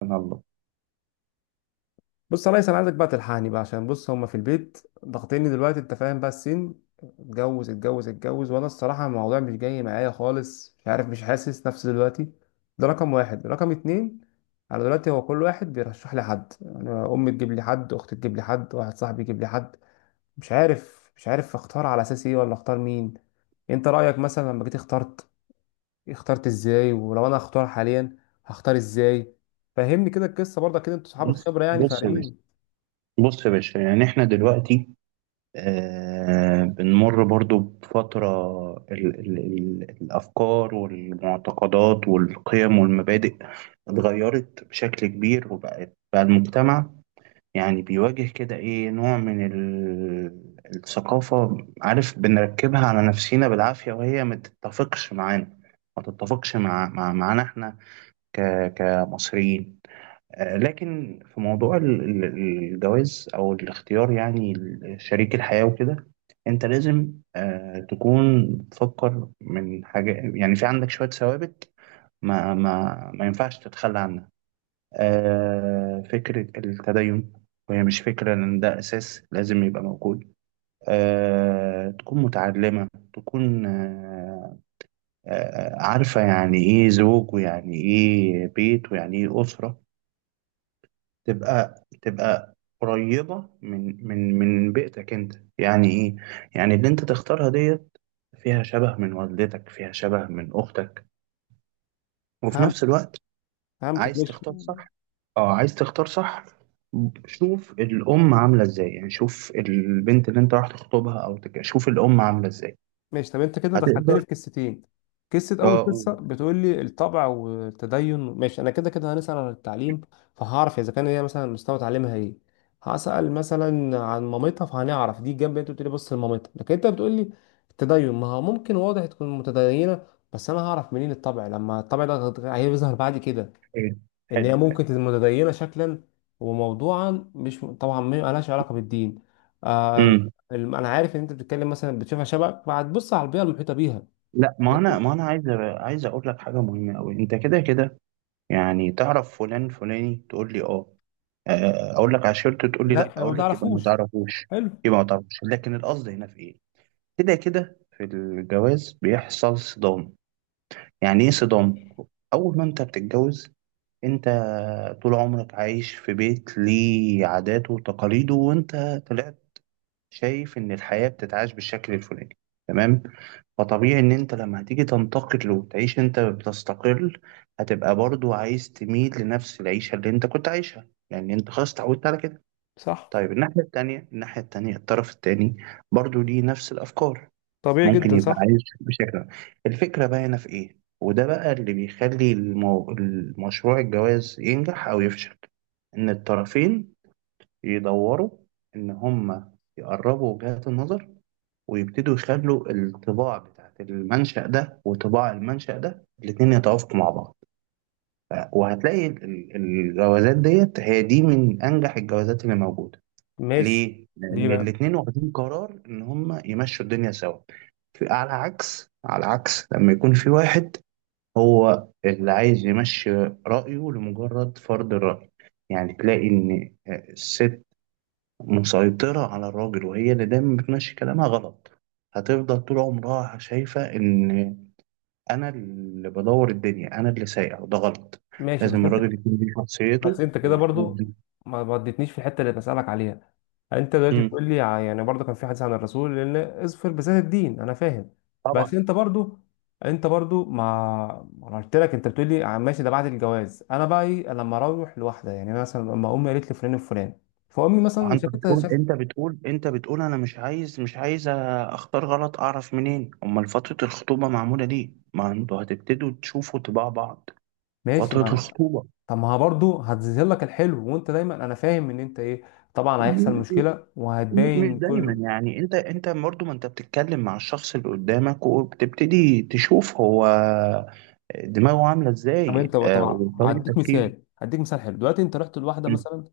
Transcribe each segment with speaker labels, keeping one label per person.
Speaker 1: سبحان الله.
Speaker 2: بص يا ريس، انا عايزك بقى تلحقني بقى. عشان بص، هما في البيت ضاغطيني دلوقتي. انت فاهم بقى؟ السن، اتجوز اتجوز اتجوز، وانا الصراحه الموضوع مش جاي معايا خالص. مش عارف، مش حاسس نفسي دلوقتي. ده رقم واحد. رقم اتنين، انا دلوقتي هو كل واحد بيرشح لي حد. يعني امي تجيب لي حد، اختي تجيب لي حد، واحد صاحبي يجيب لي حد. مش عارف اختار على اساس ايه، ولا اختار مين. انت رايك مثلا لما جيت اخترت، اخترت ازاي؟ ولو انا هختار حاليا، هختار ازاي؟ فهمني كده القصه برضه، كده انتوا اصحاب
Speaker 1: بص
Speaker 2: الخبره يعني
Speaker 1: بص يا باشا،
Speaker 2: فارقين.
Speaker 1: يعني احنا دلوقتي بنمر برضو بفترة، ال ال ال الأفكار والمعتقدات والقيم والمبادئ اتغيرت بشكل كبير، وبقت بقى المجتمع يعني بيواجه كده ايه، نوع من الثقافة، عارف، بنركبها على نفسينا بالعافية وهي ما تتفقش معانا، ما تتفقش مع معانا احنا ك كمصريين. لكن في موضوع الجواز او الاختيار، يعني شريك الحياة وكده، انت لازم تكون بتفكر من حاجة، يعني في عندك شوية ثوابت ما ينفعش تتخلى عنها. فكرة التدين، وهي مش فكرة، لأن ده أساس لازم يبقى موجود. تكون متعلمة، تكون عارفة يعني إيه زوج، ويعني إيه بيت، ويعني إيه أسرة، تبقى قريبة من من بيئتك انت، يعني ايه؟ يعني اللي انت تختارها ديت فيها شبه من والدتك، فيها شبه من اختك، وفي نفس الوقت
Speaker 2: فهمتك،
Speaker 1: عايز
Speaker 2: ماشي.
Speaker 1: تختار صح. اه عايز تختار صح. شوف الام عاملة ازاي، يعني شوف البنت اللي انت راح تخطبها او شوف الام عاملة ازاي.
Speaker 2: ماشي، طب انت كده دخلتني
Speaker 1: هتقدر.
Speaker 2: في قصتين. أول
Speaker 1: اه قول.
Speaker 2: قصة بتقول لي الطبع والتدين. ماشي، أنا كده كده هنسأل عن التعليم، فهعرف إذا كان هي مثلا مستوى تعليمها إيه. هسأل مثلا عن مامتها فهنعرف دي الجنب اللي أنت بتقول لي بص لمامتها، لكن أنت بتقول لي التدين، ما هو ممكن واضح تكون متدينة، بس أنا هعرف منين الطبع؟ لما الطبع ده هيظهر بعد كده،
Speaker 1: حلو.
Speaker 2: ان
Speaker 1: حلو
Speaker 2: هي
Speaker 1: حلو.
Speaker 2: ممكن تبقى متدينه شكلا وموضوعا مش طبعا، ما لهاش علاقه بالدين. آه.
Speaker 1: امم
Speaker 2: انا عارف ان انت بتتكلم مثلا، بتشوفها شبك فهتبص على البيئه المحيطه بيها.
Speaker 1: لا، ما انا
Speaker 2: عشان-
Speaker 1: ما انا عايز عايز اقول لك حاجه مهمه قوي. انت كده كده يعني تعرف فلان فلاني، تقول لي اه. اقول لك عشرته، تقول لي
Speaker 2: لا،
Speaker 1: لا،
Speaker 2: ما
Speaker 1: اقول لك يبقى ما
Speaker 2: بتعرفوش.
Speaker 1: تعرفوش.
Speaker 2: حلو.
Speaker 1: يبقى ما تعرفوش، لكن القصد هنا في ايه؟ كده كده في الجواز بيحصل صدام. يعني ايه صدام؟ اول ما انت بتتجوز، انت طول عمرك عايش في بيت ليه عاداته وتقاليده، وانت طلعت شايف ان الحياة بتتعاش بالشكل الفلاني، تمام؟ فطبيعي ان انت لما هتيجي تنتقل وتعيش، انت بتستقل، هتبقى برضو عايز تميل لنفس العيشة اللي انت كنت عايشها، يعني انت خلاص اتعودت على كده.
Speaker 2: صح.
Speaker 1: طيب الناحية التانية، الطرف التاني برضو ليه نفس الأفكار،
Speaker 2: طبيعي
Speaker 1: ممكن
Speaker 2: جدا.
Speaker 1: يبقى
Speaker 2: صح.
Speaker 1: عايز بشكل ما. الفكرة باينة في إيه؟ وده بقى اللي بيخلي المشروع، الجواز، ينجح أو يفشل. إن الطرفين يدوروا، إن هما يقربوا وجهات النظر، ويبتدوا يخلوا الطباع بتاعت المنشأ ده وطباع المنشأ ده الاتنين يتوافقوا مع بعض. وهتلاقي الجوازات ديت هي دي من أنجح الجوازات اللي موجودة.
Speaker 2: ماشي.
Speaker 1: ليه؟
Speaker 2: ليه
Speaker 1: لأن
Speaker 2: بقى؟
Speaker 1: الاتنين واخدين قرار إن هما يمشوا الدنيا سوا، على عكس، لما يكون في واحد هو اللي عايز يمشي رأيه لمجرد فرض الرأي، يعني تلاقي إن الست مسيطرة على الراجل، وهي اللي دايما بتمشي كلامها، غلط. هتفضل طول عمرها شايفة إن أنا اللي بدور الدنيا، أنا اللي سايق، وده غلط.
Speaker 2: ماشي.
Speaker 1: لازم الراجل يكون ليه
Speaker 2: بس
Speaker 1: شخصيته
Speaker 2: انت كده
Speaker 1: ويكون
Speaker 2: برضو
Speaker 1: دي.
Speaker 2: ما اديتنيش في الحته اللي بسالك عليها. يعني انت دلوقتي
Speaker 1: مم.
Speaker 2: بتقول لي يعني برضو كان في حديث عن الرسول، لان اظفر بذات الدين، انا فاهم. بس
Speaker 1: طبعا.
Speaker 2: انت برضو انت برضو ما انا قلت لك، انت بتقول لي ماشي، ده بعد الجواز. انا بقى ايه لما اروح لوحده؟ يعني أنا مثلا لما امي قالت لي فلان وفلان، فامي مثلا شافتها شافت.
Speaker 1: انت بتقول انا مش عايز، اختار غلط، اعرف منين؟ امال فترة الخطوبة معمولة ليه؟ ما انتوا هتبتدوا تشوفوا طباع بعض.
Speaker 2: ماشي
Speaker 1: فترة
Speaker 2: ما انا.
Speaker 1: الخطوبة
Speaker 2: طب، ما برضو هتظهر لك الحلو، وانت دايما انا فاهم ان انت ايه. طبعا هيحصل
Speaker 1: م-
Speaker 2: مشكله
Speaker 1: مش
Speaker 2: وهتبين
Speaker 1: دايما،
Speaker 2: كله.
Speaker 1: يعني انت، برضه، ما انت بتتكلم مع الشخص اللي قدامك وبتبتدي تشوف هو دماغه عاملة
Speaker 2: طب
Speaker 1: ازاي،
Speaker 2: انت طبعا
Speaker 1: وطريقة تفكيره.
Speaker 2: هديك مثال حلو. دلوقتي انت رحت لواحده
Speaker 1: م-
Speaker 2: مثلا،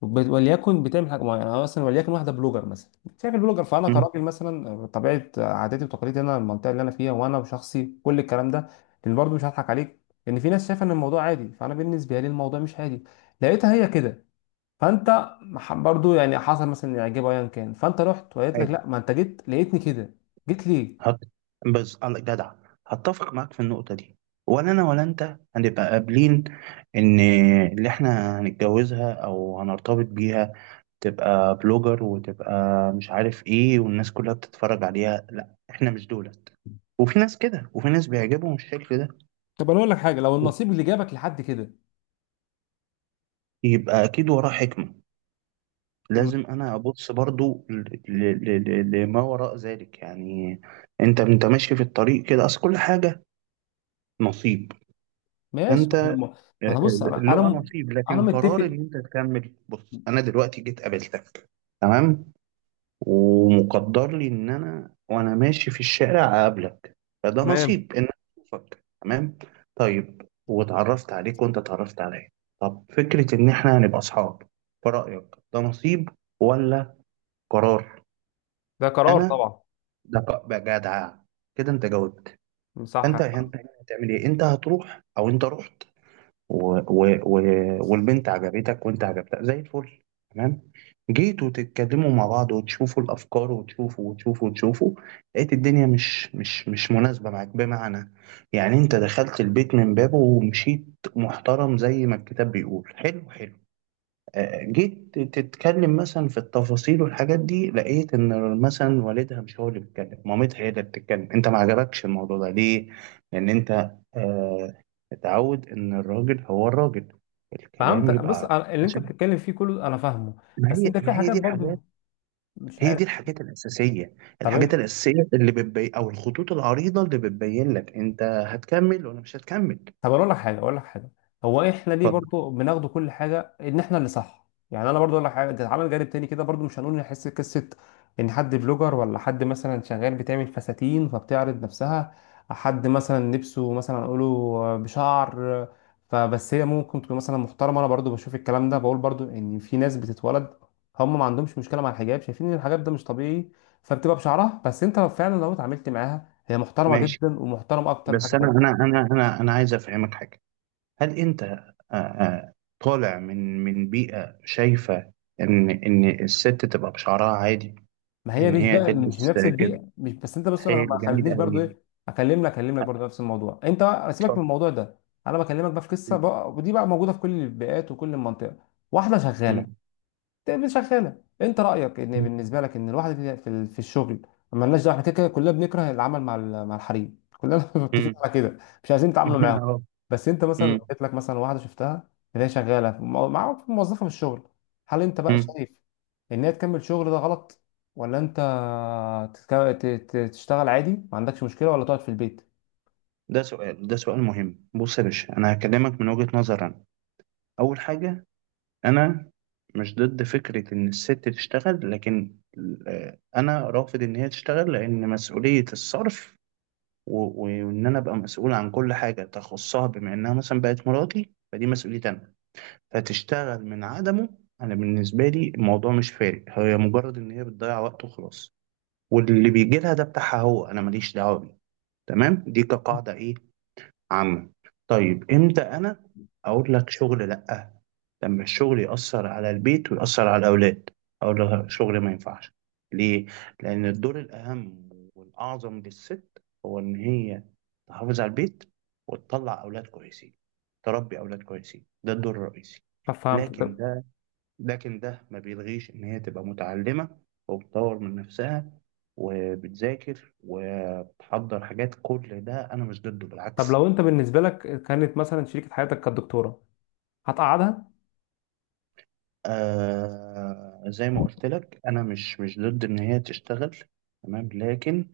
Speaker 2: وليكن بتعمل حاجه معينه، انا مثلا وليكن واحده بلوجر مثلا. شايف البلوجر؟ فانا
Speaker 1: م.
Speaker 2: كراجل مثلا، طبيعه عاداتي وتقاليدي، انا المنطقه اللي انا فيها، وانا وشخصي، كل الكلام ده، لان برضه مش هضحك عليك، ان في ناس شايفه ان الموضوع عادي، فانا بالنسبه لي الموضوع مش عادي. لقيتها هي كده، فانت برضه يعني حصل مثلا اعجاب ايا كان، فانت رحت وقالت لك لا، ما انت جيت لقيتني كده، جيت ليه؟
Speaker 1: هت... بس جدع، هتفق معاك في النقطة دي. ولا أنا ولا أنت هنبقى قابلين إن اللي إحنا هنتجوزها أو هنرتبط بيها تبقى بلوجر، وتبقى مش عارف إيه، والناس كلها بتتفرج عليها. لا، إحنا مش دولت. وفي ناس كده، وفي ناس بيعجبهم الشكل ده.
Speaker 2: طب انا اقول لك حاجه، لو النصيب اللي جابك لحد كده.
Speaker 1: يبقى أكيد وراه حكمة، لازم أنا أبص برضو لما وراء ذلك، يعني أنت، ماشي في الطريق كده، أصل كل حاجة نصيب.
Speaker 2: ماشي ما احنا
Speaker 1: فأنت
Speaker 2: ما. انا بص
Speaker 1: اللقى نصيب،
Speaker 2: انا
Speaker 1: لكن قرار ان
Speaker 2: متفق.
Speaker 1: انت تكمل. بص، انا دلوقتي جيت قابلتك، تمام؟ ومقدر لي ان انا وانا ماشي في الشارع اقابلك، فده
Speaker 2: تمام.
Speaker 1: نصيب ان انا اشوفك، تمام؟ طيب، واتعرفت عليك وانت اتعرفت عليا. طب فكرة ان احنا هنبقى اصحاب، في رأيك ده نصيب ولا قرار؟
Speaker 2: ده قرار
Speaker 1: انا
Speaker 2: طبعا.
Speaker 1: ده بقى جدع، كده انت جاوبت.
Speaker 2: صح.
Speaker 1: انت انت هتعمل ايه؟ انت هتروح او انت رحت، و... و... و... والبنت عجبتك وانت عجبتها زي الفل، تمام؟ جيتوا تتكلموا مع بعض، وتشوفوا الافكار، وتشوفوا وتشوفوا وتشوفوا، لقيت الدنيا مش مناسبه معاك، بمعنى يعني انت دخلت البيت من بابه ومشيت محترم زي ما الكتاب بيقول، حلو حلو. جيت تتكلم مثلا في التفاصيل والحاجات دي، لقيت ان مثلا والدها مش هو اللي بيتكلم، مامتها هي اللي بتتكلم، انت ما عجبكش الموضوع ده. ليه؟ لان انت آه، اتعود ان الراجل هو الراجل، الكلام
Speaker 2: فهمتك.
Speaker 1: يبقى.
Speaker 2: اللي انت
Speaker 1: عشان
Speaker 2: بتتكلم فيه كله انا فاهمه.
Speaker 1: ما
Speaker 2: بس
Speaker 1: هي،
Speaker 2: انت في حاجات
Speaker 1: دي الحاجات،
Speaker 2: برضو مش
Speaker 1: هي
Speaker 2: عارف.
Speaker 1: دي الحاجات الاساسيه،
Speaker 2: طب
Speaker 1: الحاجات
Speaker 2: انت،
Speaker 1: الاساسيه اللي بتبين، او الخطوط العريضه اللي بتبين لك انت هتكمل ولا مش هتكمل.
Speaker 2: طب، اقول لك حاجه. هو احنا ليه
Speaker 1: اتفضل.
Speaker 2: برضو بناخد كل حاجه ان احنا اللي صح؟ يعني انا برضو اقول لك حاجه. ده اتعمل جانب تاني كده برضو، مش هنقول نحس قصه، ان حد بلوجر، ولا حد مثلا شغال بتعمل فساتين فبتعرض نفسها، حد مثلا لبسه مثلا نقوله بشعر، فبس هي ممكن تكون مثلا محترمه. انا برضو بشوف الكلام ده، بقول برضو ان في ناس بتتولد هم ما عندهمش مشكله مع الحجاب، شايفين ان الحجاب ده مش طبيعي، فبتبقى بشعرها، بس انت لو فعلا لو اتعاملت معاها، هي محترمه
Speaker 1: ماشي.
Speaker 2: جدا، ومحترمه اكتر من
Speaker 1: بس
Speaker 2: حاجه
Speaker 1: انا
Speaker 2: تانيه.
Speaker 1: انا انا انا انا عايز افهمك حاجه، هل انت طالع من بيئة شايفة ان الست تبقى بشعرها عادي،
Speaker 2: ما هي
Speaker 1: ان
Speaker 2: مش
Speaker 1: هي
Speaker 2: بقى مش
Speaker 1: تلبس
Speaker 2: نفس
Speaker 1: كده؟
Speaker 2: البيئه. مش بس انت بص، انا
Speaker 1: حلو
Speaker 2: ما
Speaker 1: جميل
Speaker 2: خلتنيش برضو
Speaker 1: قوي.
Speaker 2: ايه. اكلمك برضو نفس الموضوع. انت بقى سيبك من
Speaker 1: اتفضل.
Speaker 2: الموضوع ده. انا بكلمك بقى في قصه بقى، ودي بقى موجوده في كل البيئات وكل المنطقه. واحده شغاله
Speaker 1: مم.
Speaker 2: تقابل شغاله. انت رايك ان بالنسبه لك ان الواحد في الشغل ما لناش دعوه، احنا كده كده كلنا بنكره العمل مع مع الحريم كلنا متفقين
Speaker 1: مم.
Speaker 2: على كده. مش عايزين نتعاملوا معاهم.
Speaker 1: أهو.
Speaker 2: بس انت مثلا
Speaker 1: مم.
Speaker 2: لو جات لك مثلا واحده شفتها، اللي هي شغاله في مع في موظفه في الشغل، هل انت بقى
Speaker 1: مم.
Speaker 2: شايف ان هي تكمل شغل ده غلط؟ ولا انت تشتغل عادي ما عندكش مشكله؟ ولا تقعد في البيت؟
Speaker 1: ده سؤال، مهم. بص يا باشا، انا هكلمك من وجهة نظر انا. اول حاجة، انا مش ضد فكرة ان الست تشتغل، لكن انا رافض ان هي تشتغل، لان مسؤولية الصرف وان انا ابقى مسؤول عن كل حاجه تخصها، بما انها مثلا بقت مراتي، فدي مسؤوليتي انا. فتشتغل من عدمه، انا بالنسبه لي الموضوع مش فارق، هي مجرد ان هي بتضيع وقت وخلاص، واللي بيجي لها ده بتاعها هو، انا ماليش دعوه بيه. تمام؟ دي كقاعده ايه عامه. طيب، امتى انا اقول لك شغل لا؟ لما الشغل يأثر على البيت ويأثر على الأولاد، أقول لها شغل ما ينفعش. ليه؟ لأن الدور الأهم والأعظم للست هو إن هي تحافظ على البيت وتطلع أولاد كويسين، تربي أولاد كويسين، ده الدور الرئيسي.
Speaker 2: طب فهمت.
Speaker 1: لكن
Speaker 2: طب،
Speaker 1: ده، ما بيلغيش إن هي تبقى متعلمة، وبتطور من نفسها، وبتذاكر، وبتحضر حاجات، كل ده أنا مش ضده، بالعكس.
Speaker 2: لو انت بالنسبه لك كانت مثلا شريكه حياتك كانت دكتوره، هتقعدها؟
Speaker 1: آه زي ما قلت لك، انا مش ضد ان هي تشتغل، تمام؟ لكن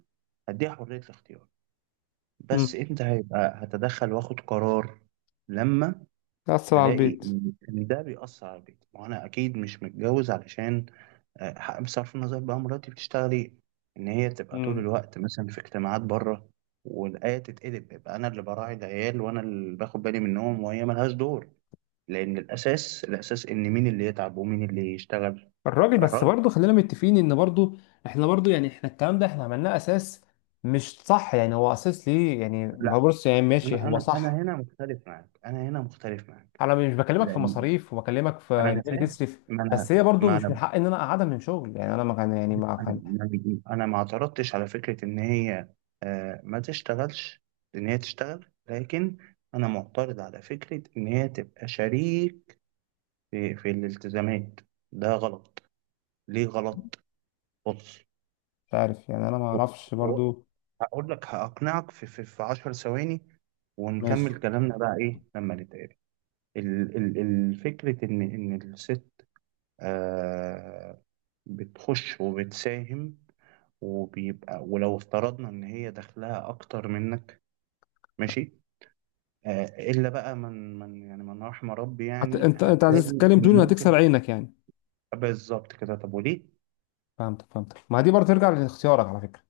Speaker 1: هديها حرية الاختيار.
Speaker 2: امم.
Speaker 1: بس امتى هيبقى هتدخل واخد قرار؟ لما
Speaker 2: تأثر على
Speaker 1: الاقي
Speaker 2: البيت.
Speaker 1: ان ده بيأثر على بيتي، وانا اكيد مش متجوز علشان بصرف النظر بقى مراتي بتشتغل ايه، ان هي تبقى طول الوقت مثلا في اجتماعات بره، والايه تتقلب، يبقى انا اللي براعي العيال، وانا اللي باخد بالي منهم، وهي ملهاش دور. لان الاساس، ان مين اللي يتعب ومين اللي يشتغل؟
Speaker 2: الراجل، بس
Speaker 1: الراجل.
Speaker 2: برضه خلينا متفقين ان برضه احنا برضه، يعني احنا الكلام ده احنا عملناه اساس، مش صح؟ يعني هو اساس ليه يعني؟ ما
Speaker 1: لا،
Speaker 2: بص، يعني ماشي، هو
Speaker 1: انا
Speaker 2: صح.
Speaker 1: هنا مختلف معاك،
Speaker 2: انا مش بكلمك في
Speaker 1: لان
Speaker 2: مصاريف، وبكلمك في
Speaker 1: انا،
Speaker 2: ان
Speaker 1: أنا
Speaker 2: هي
Speaker 1: فاهم.
Speaker 2: بتصرف،
Speaker 1: ما انا
Speaker 2: بس هي برضه
Speaker 1: ما
Speaker 2: مش من
Speaker 1: انا
Speaker 2: حق ان انا اقعدها من شغل. يعني انا ما كان يعني ما كان.
Speaker 1: انا انا ما اعترضتش على فكره ان هي ما تشتغلش، ان هي تشتغل، لكن انا معترض على فكره ان هي تبقى شريك في الالتزامات. ده غلط. ليه غلط؟ بص.
Speaker 2: مش عارف، يعني انا ما اعرفش
Speaker 1: و-
Speaker 2: برضه.
Speaker 1: هقول لك، هقنعك في في 10 ثواني،
Speaker 2: ماشي.
Speaker 1: ونكمل كلامنا بقى ايه لما نتقابل. الفكرة إن الست آه، بتخش وبتساهم، وبيبقى، ولو افترضنا ان هي دخلها اكتر منك، ماشي، آه، الا بقى من يعني من رحم ربي، يعني
Speaker 2: انت
Speaker 1: هتلاقي
Speaker 2: عايز
Speaker 1: ان
Speaker 2: تتكلم بدون ما
Speaker 1: ممكن.
Speaker 2: هتكسر عينك يعني.
Speaker 1: بالظبط كده. طب وليه؟
Speaker 2: فهمتك، فهمتك، ما دي برضه ترجع لاختيارك على فكرة.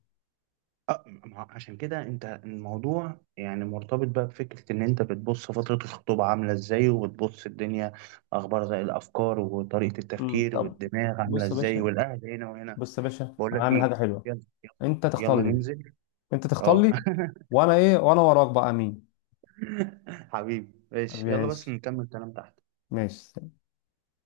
Speaker 1: ما هو عشان كده، انت الموضوع يعني مرتبط بقى بفكره ان انت بتبص فتره الخطوبه عامله ازاي، وبتبص الدنيا اخبار، زي الافكار، وطريقه
Speaker 2: امم،
Speaker 1: التفكير،
Speaker 2: طب.
Speaker 1: والدماغ عامله
Speaker 2: بص يا
Speaker 1: ازاي،
Speaker 2: باشا
Speaker 1: والاهل هنا وهنا.
Speaker 2: بص يا باشا،
Speaker 1: بقول
Speaker 2: انا
Speaker 1: لك
Speaker 2: هعمل
Speaker 1: ايه،
Speaker 2: حاجة حلوة.
Speaker 1: يلا يلا.
Speaker 2: انت تختار
Speaker 1: يلا
Speaker 2: لي،
Speaker 1: ننزل.
Speaker 2: انت تختار
Speaker 1: اه.
Speaker 2: لي، وانا ايه وانا وراك بقى مين.
Speaker 1: حبيبي، ماشي، يلا بس
Speaker 2: ماشي.
Speaker 1: نكمل كلام تحت.
Speaker 2: ماشي.